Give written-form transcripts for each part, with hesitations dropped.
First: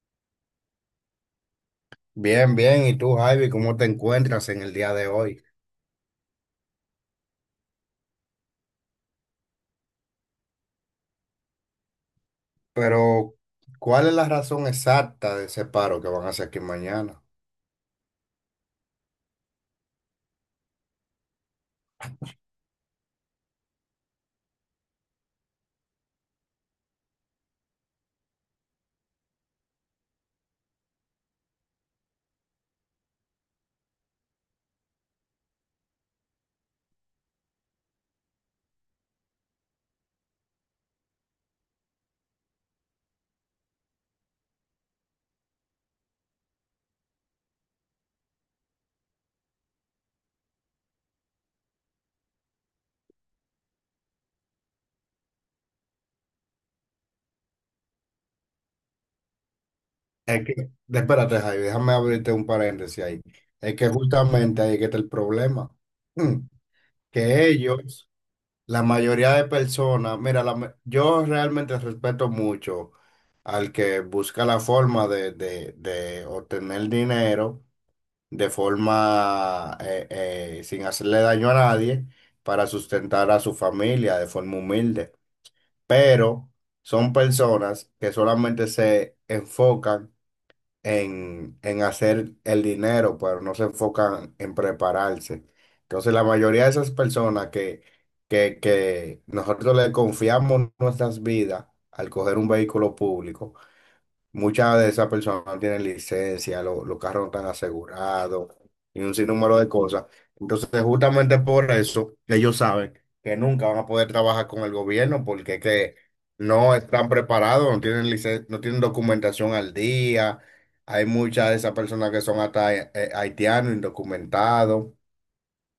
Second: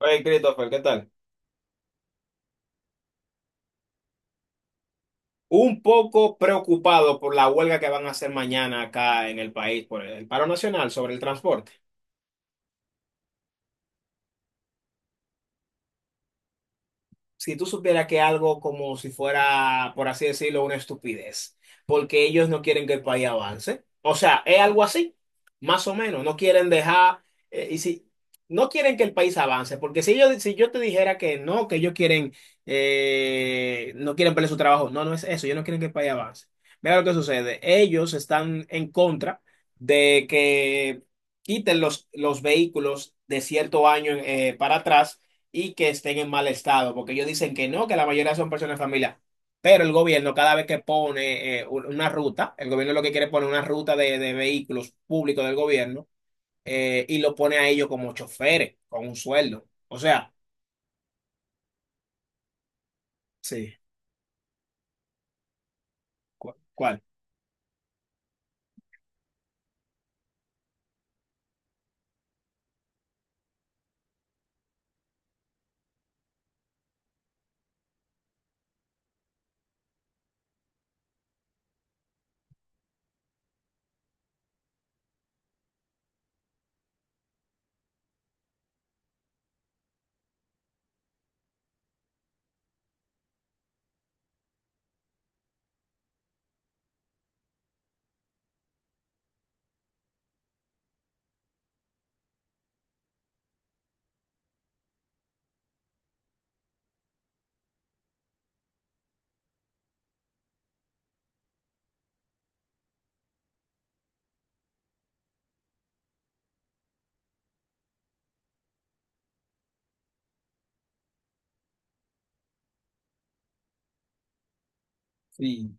Hey, Christopher, ¿qué tal? Bien, bien. ¿Y tú, Javi, cómo te encuentras en el día de hoy? Un poco preocupado por la huelga que van a hacer mañana acá en el país por el paro nacional sobre el transporte. Pero, ¿cuál es la razón exacta de ese paro que van a hacer aquí mañana? Si tú supieras que algo como si fuera, por así decirlo, una estupidez, porque ellos no quieren que el país avance. O sea, es algo así, más o menos. No quieren dejar, y si no quieren que el país avance, porque si yo te dijera que no, que ellos quieren, no quieren perder su trabajo, no, no es eso, ellos no quieren que el país avance. Mira lo que sucede, ellos están en contra de que quiten los vehículos de cierto año para atrás, y que estén en mal estado, porque ellos dicen que no, que la mayoría son personas de familia. Pero el gobierno, cada vez que pone una ruta, el gobierno lo que quiere es poner una ruta de vehículos públicos del gobierno, y lo pone a ellos como choferes, con un sueldo. O sea, Es que, espérate, Javi, déjame abrirte un paréntesis ahí. sí. Es que justamente ahí es que está el problema. Mm. ¿Cuál? Que ellos, la mayoría de personas, mira, yo realmente respeto mucho al que busca la forma de obtener dinero de forma sin hacerle daño a nadie para sustentar a su familia de forma humilde. Pero son personas que solamente se enfocan en hacer el dinero, pero no se enfocan en prepararse. Entonces la mayoría de esas personas que nosotros le confiamos nuestras vidas al coger un vehículo público. Muchas de esas personas no tienen licencia, los carros no están asegurados y un sinnúmero de cosas. Entonces, justamente por eso, ellos saben que nunca van a poder trabajar con el gobierno porque es que no están preparados, no tienen documentación al día. Hay muchas de esas personas que son hasta haitianos, indocumentados. Sí.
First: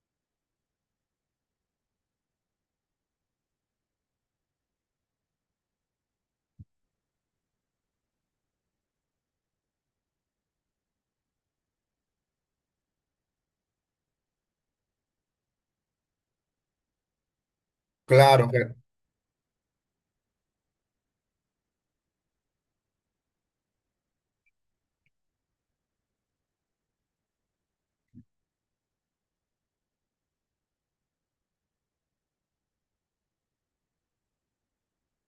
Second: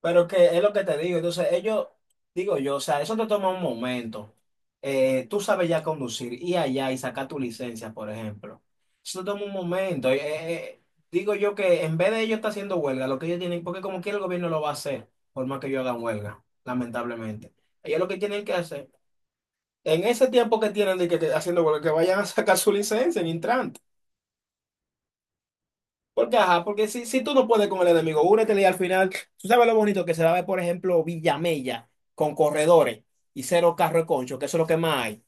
Pero que es lo que te digo, entonces ellos, digo yo, o sea, eso te toma un momento. Tú sabes ya conducir, y allá y sacar tu licencia, por ejemplo. Eso te toma un momento. Digo yo que en vez de ellos estar haciendo huelga, lo que ellos tienen, porque como quiera el gobierno lo va a hacer, por más que ellos hagan huelga, lamentablemente. Ellos lo que tienen Claro que que hacer, en ese tiempo que tienen de que haciendo huelga, que vayan a sacar su licencia en Intran. Porque, ajá, porque si tú no puedes con el enemigo, únete, y al final, tú sabes lo bonito que se va a ver, por ejemplo, Villamella con corredores y cero carro de concho, que eso es lo que más hay,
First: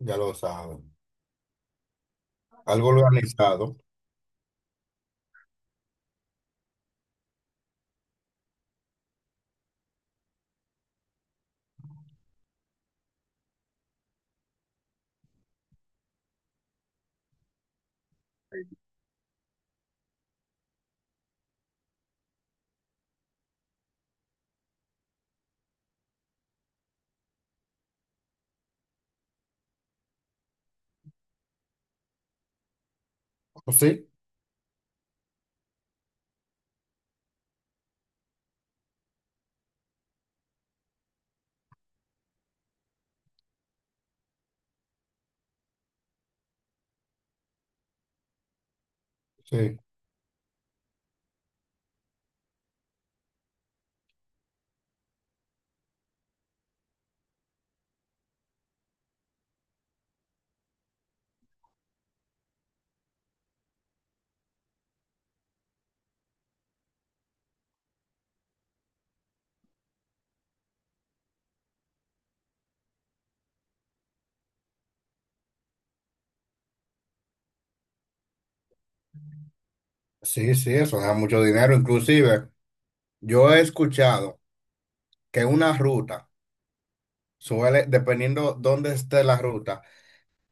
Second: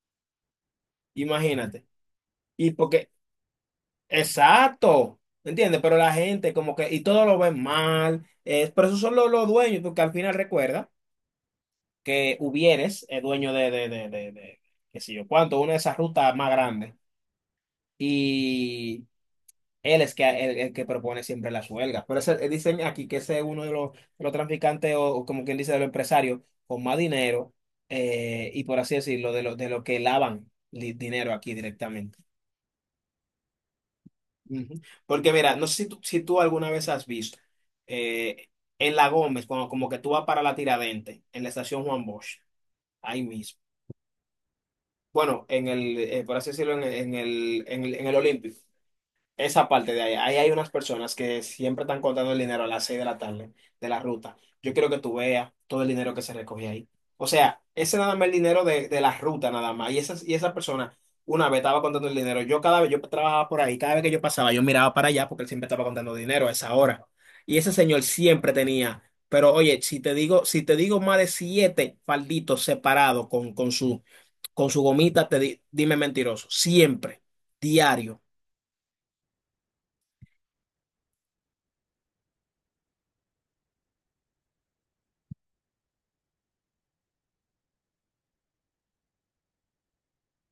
ya lo saben. imagínate. Y Algo porque, organizado. exacto, ¿entiendes? Pero la gente como que, y todo lo ven mal, pero esos son los dueños, porque al final recuerda que Hubieres es dueño de qué sé yo, cuánto, una de esas rutas más grandes. Y él es que, el que propone siempre las huelgas. Por eso, dicen aquí que ese es uno de los traficantes, o como quien dice, de los empresarios con más dinero, y por así decirlo, de lo que lavan dinero aquí directamente. Sí, Ujú. Porque mira, no sé si tú alguna vez has visto, eh, en La Gómez, cuando como que tú vas para la Tiradente, en la estación Juan Bosch, ahí mismo. Bueno, por así decirlo, en el Olímpico. Esa sí. parte de ahí, ahí hay unas personas que siempre están contando el dinero a las 6 de la tarde, de la ruta. Yo quiero que tú veas todo el dinero que se recoge ahí. O sea, ese nada más el dinero de la ruta nada más. Y esa persona una vez estaba contando el dinero. Yo cada vez yo trabajaba por ahí, cada vez que yo pasaba, yo miraba para allá porque él siempre estaba contando dinero a esa hora. Y ese señor siempre tenía, pero oye, si te digo más de siete falditos separados con su gomita, dime mentiroso. Siempre, diario. Sí, sí, eso da mucho dinero. Inclusive, yo he escuchado que una ruta suele, dependiendo dónde esté la ruta,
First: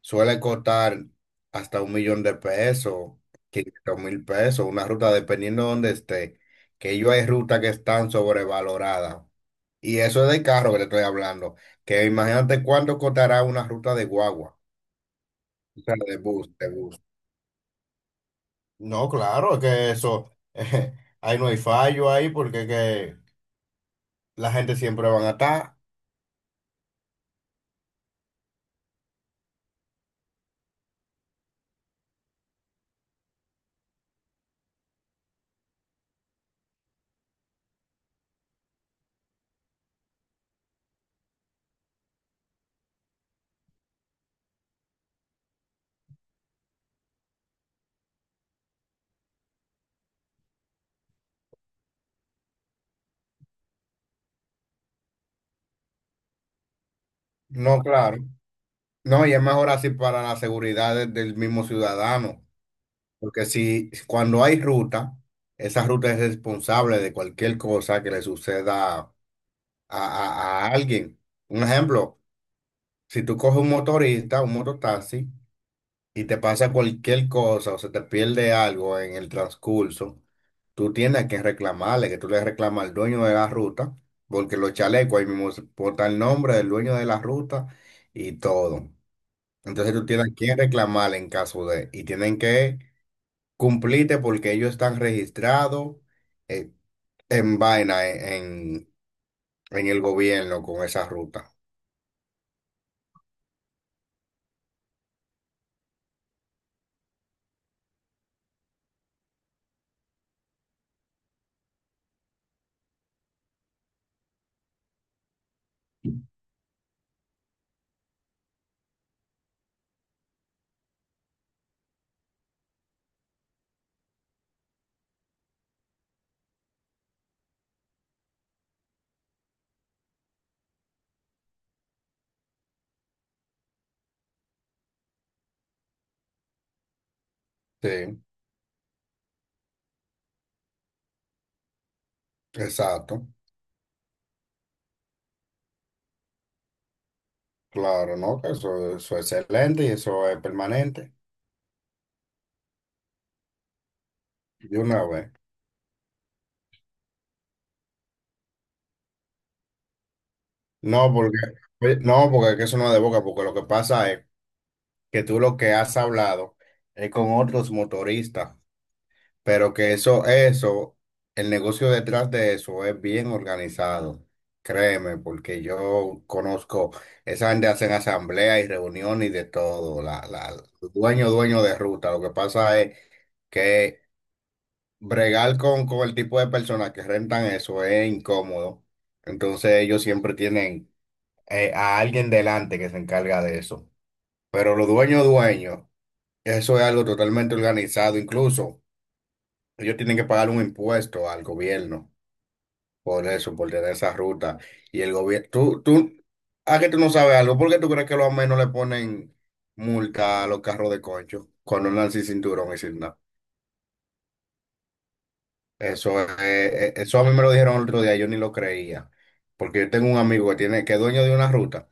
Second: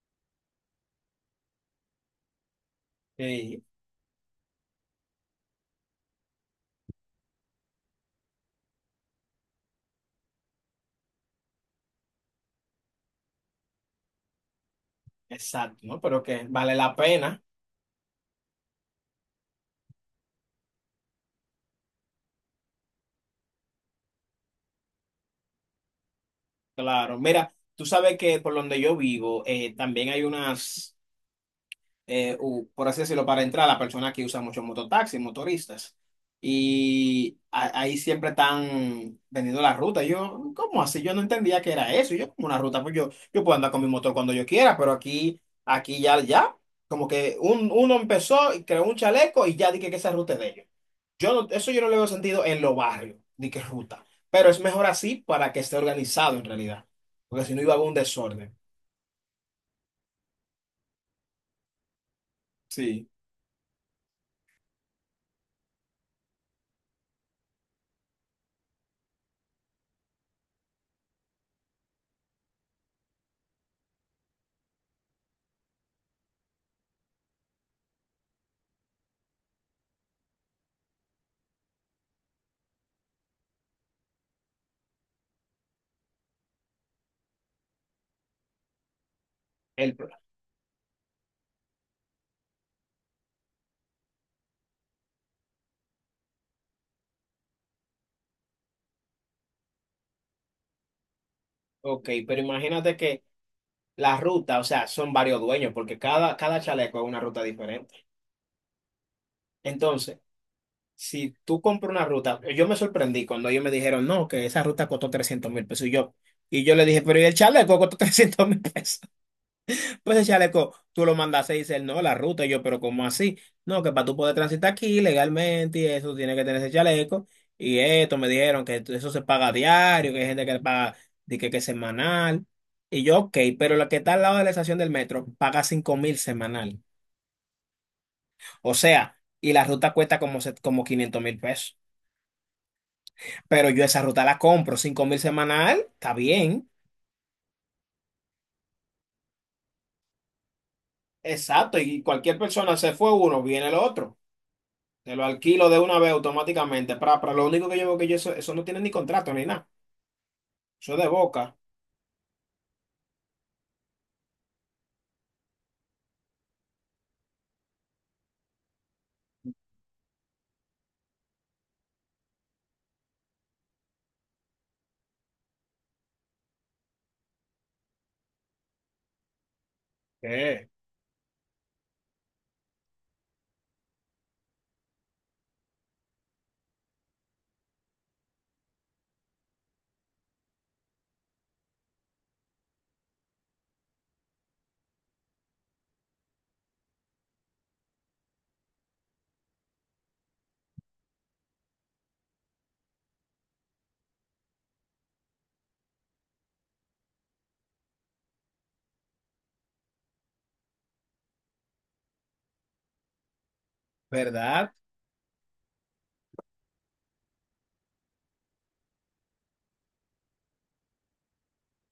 suele costar hasta 1 millón de pesos, 500.000 pesos, una ruta dependiendo dónde esté, que yo hay rutas que están sobrevaloradas. Y eso es de carro que te estoy hablando, que imagínate cuánto costará una ruta de guagua, Exacto, o sea, ¿no? de Pero que bus, de vale la bus. pena, No, claro, es que eso, ahí no hay fallo ahí porque que la gente siempre van a estar. claro. Mira, tú sabes que por donde yo vivo, también hay unas, por así decirlo, para entrar, la persona que usa mucho mototaxi, motoristas. Y ahí siempre están vendiendo la ruta. Yo, ¿cómo así? Yo no entendía que era eso. Yo como una ruta, pues yo puedo andar con mi motor cuando yo quiera, pero aquí ya, ya, como que uno empezó y creó un chaleco y ya dije que esa ruta es de ellos. Yo no- Eso yo no le veo sentido en los barrios, ni que ruta. Pero es mejor así para que esté organizado en realidad. Porque si no iba a No, haber un claro. desorden. No, y es mejor así para la seguridad del mismo ciudadano, Sí. porque si cuando hay ruta, esa ruta es responsable de cualquier cosa que le suceda a alguien. Un ejemplo, si tú coges un motorista, un mototaxi, y te pasa cualquier cosa o se te pierde algo en el transcurso, tú tienes que reclamarle, que tú le reclamas al dueño de la ruta, porque los chalecos ahí mismo botan el nombre del dueño de la ruta y todo. Entonces El, tú tienes que reclamar en caso de, y tienen que cumplirte porque ellos están registrados eh, en vaina, en el gobierno con esa ruta. ok, pero imagínate que la ruta, o sea, son varios dueños, porque cada chaleco es una ruta diferente. Entonces, si tú compras una ruta, yo me sorprendí cuando ellos me dijeron, no, que esa ruta costó 300.000 pesos. Y yo le dije, pero ¿y el chaleco costó 300.000 pesos? Pues el chaleco, tú lo mandas y dices, no, la ruta, y yo, pero ¿cómo así? No, que para tú poder transitar aquí legalmente y eso, tiene que tener ese chaleco. Y esto, me dijeron que eso se paga diario, que hay gente que le paga, di que, es semanal. Y yo, ok, pero la que está al lado de la estación del metro paga 5.000 semanal. Sí, O sea, y la ruta cuesta como, como 500.000 pesos. exacto. Pero yo esa ruta la compro, 5.000 semanal, está bien. Claro, ¿no? Que eso es excelente y eso es permanente. Exacto, y cualquier persona se fue uno, viene el otro. De una Te lo vez. alquilo de una vez automáticamente. Para lo único que yo veo que yo eso no tiene ni contrato ni nada. Eso es de No, porque, boca. oye, no, porque es que eso no es de boca, porque lo que pasa es que tú lo que has hablado es con otros motoristas. Pero que eso, el negocio detrás de eso es bien organizado, créeme, porque yo conozco, esa gente hacen asambleas y reuniones y de todo, la, la, ¿Qué? dueño, dueño de ruta, lo que pasa es que bregar con el tipo de personas que rentan eso es incómodo, entonces ellos siempre tienen a alguien delante que se encarga de eso, pero los dueños, dueños, eso es algo totalmente organizado, incluso ellos tienen que pagar un impuesto al gobierno. Por eso, por tener esa ruta. Y el gobierno, tú, ¿a que tú no sabes algo? ¿Por qué tú crees que los no le ponen multa a los carros de concho cuando andan sin cinturón y sin nada? ¿Verdad? Eso, eso a mí me lo dijeron el otro día, yo ni lo creía. Porque yo tengo un amigo que es dueño de una ruta.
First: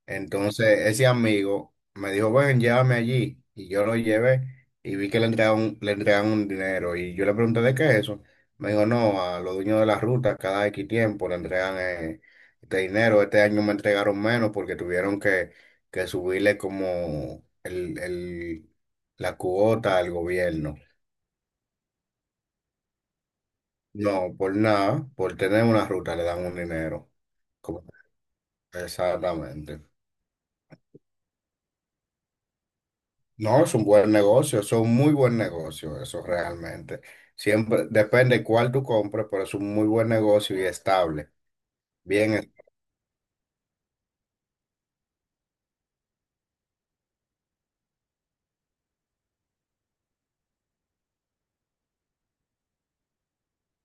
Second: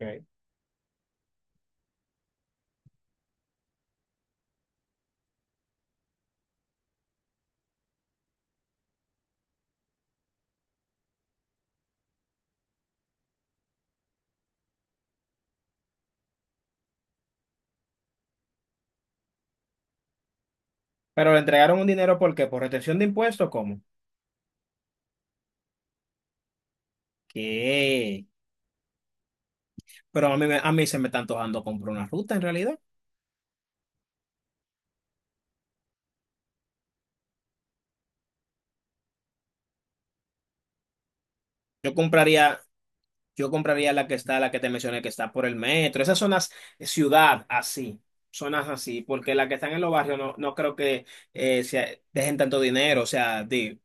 Ok. Entonces ese amigo me dijo, ven, llévame allí. Y yo lo llevé y vi que le entregaban un dinero. Y yo le pregunté, ¿de qué es eso? Me dijo, no, a los dueños de las rutas cada X tiempo le entregan este dinero. Este año me entregaron menos porque tuvieron que subirle como la cuota al gobierno. Pero le entregaron un dinero, ¿por qué? ¿Por retención de impuestos? ¿Cómo? No, por nada, por tener una ruta le dan un dinero. Como- ¿Qué? Exactamente. Pero a mí, a mí se me está antojando comprar una ruta en realidad. No, es un buen negocio, es un muy buen negocio, eso realmente. Siempre depende cuál tú compres, pero es un muy buen negocio y estable. Yo Bien, es- compraría, yo compraría la que está, la que te mencioné, que está por el metro. Esas zonas, ciudad así. Zonas así, porque las que están en los barrios no creo que eh, sea- dejen tanto dinero. O sea,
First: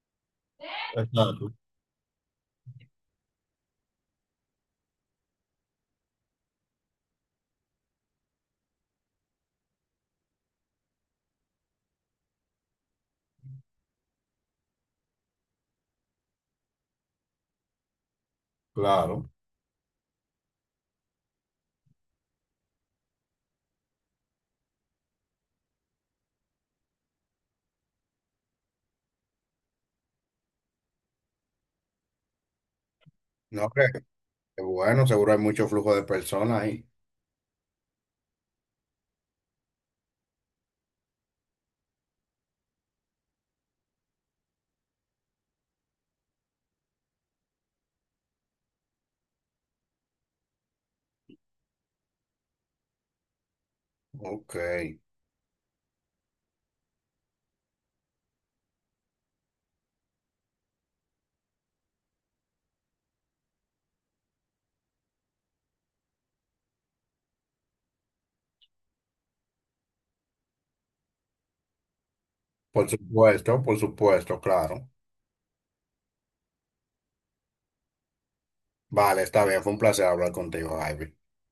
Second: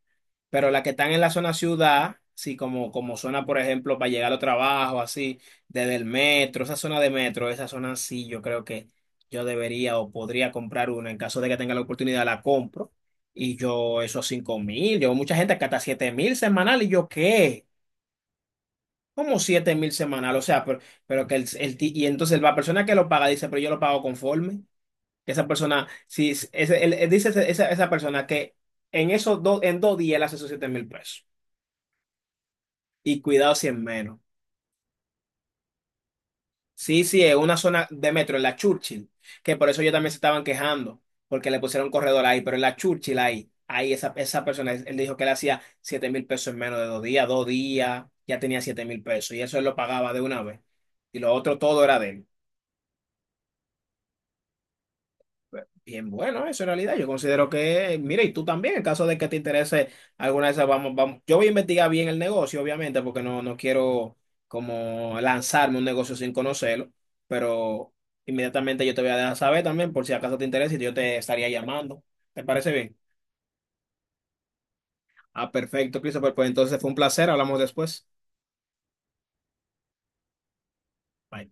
pero las que están en la zona ciudad, sí, como zona, por ejemplo, para llegar al trabajo, así, desde el metro, esa zona de metro, esa zona sí, yo creo que yo debería o podría comprar una. En caso de que tenga la oportunidad, la compro. Y yo, esos 5.000, yo, mucha gente que hasta 7.000 semanal, y yo, ¿qué? Claro. Como 7.000 semanal, o sea, pero que y entonces la persona que lo paga dice, pero yo lo pago conforme. Esa persona, si, ese, él dice esa persona que en dos días él hace esos 7.000 pesos. Y cuidado si No, es que- menos. que bueno, seguro hay mucho flujo de personas ahí. Sí, sí, es una zona de metro, en la Churchill, que por eso ellos también se estaban quejando, porque le pusieron corredor ahí, pero en la Churchill ahí, esa persona, él dijo que él hacía 7.000 pesos en menos de 2 días, 2 días, ya tenía 7.000 pesos y eso él lo pagaba de una vez. Y lo otro todo era de él. Ok, Bien, bueno, eso en realidad yo considero que, mire, y tú también, en caso de que te interese alguna de esas, vamos, vamos, yo voy a investigar bien el negocio, obviamente, porque no quiero como lanzarme un negocio sin conocerlo, pero inmediatamente yo te voy a dejar saber también, por si acaso te interesa, y yo te estaría llamando. ¿Te parece bien? Por supuesto, claro. Ah, perfecto, Christopher, pues entonces fue un placer, hablamos después. Vale, está bien, fue un placer hablar contigo, Ivy. Bye.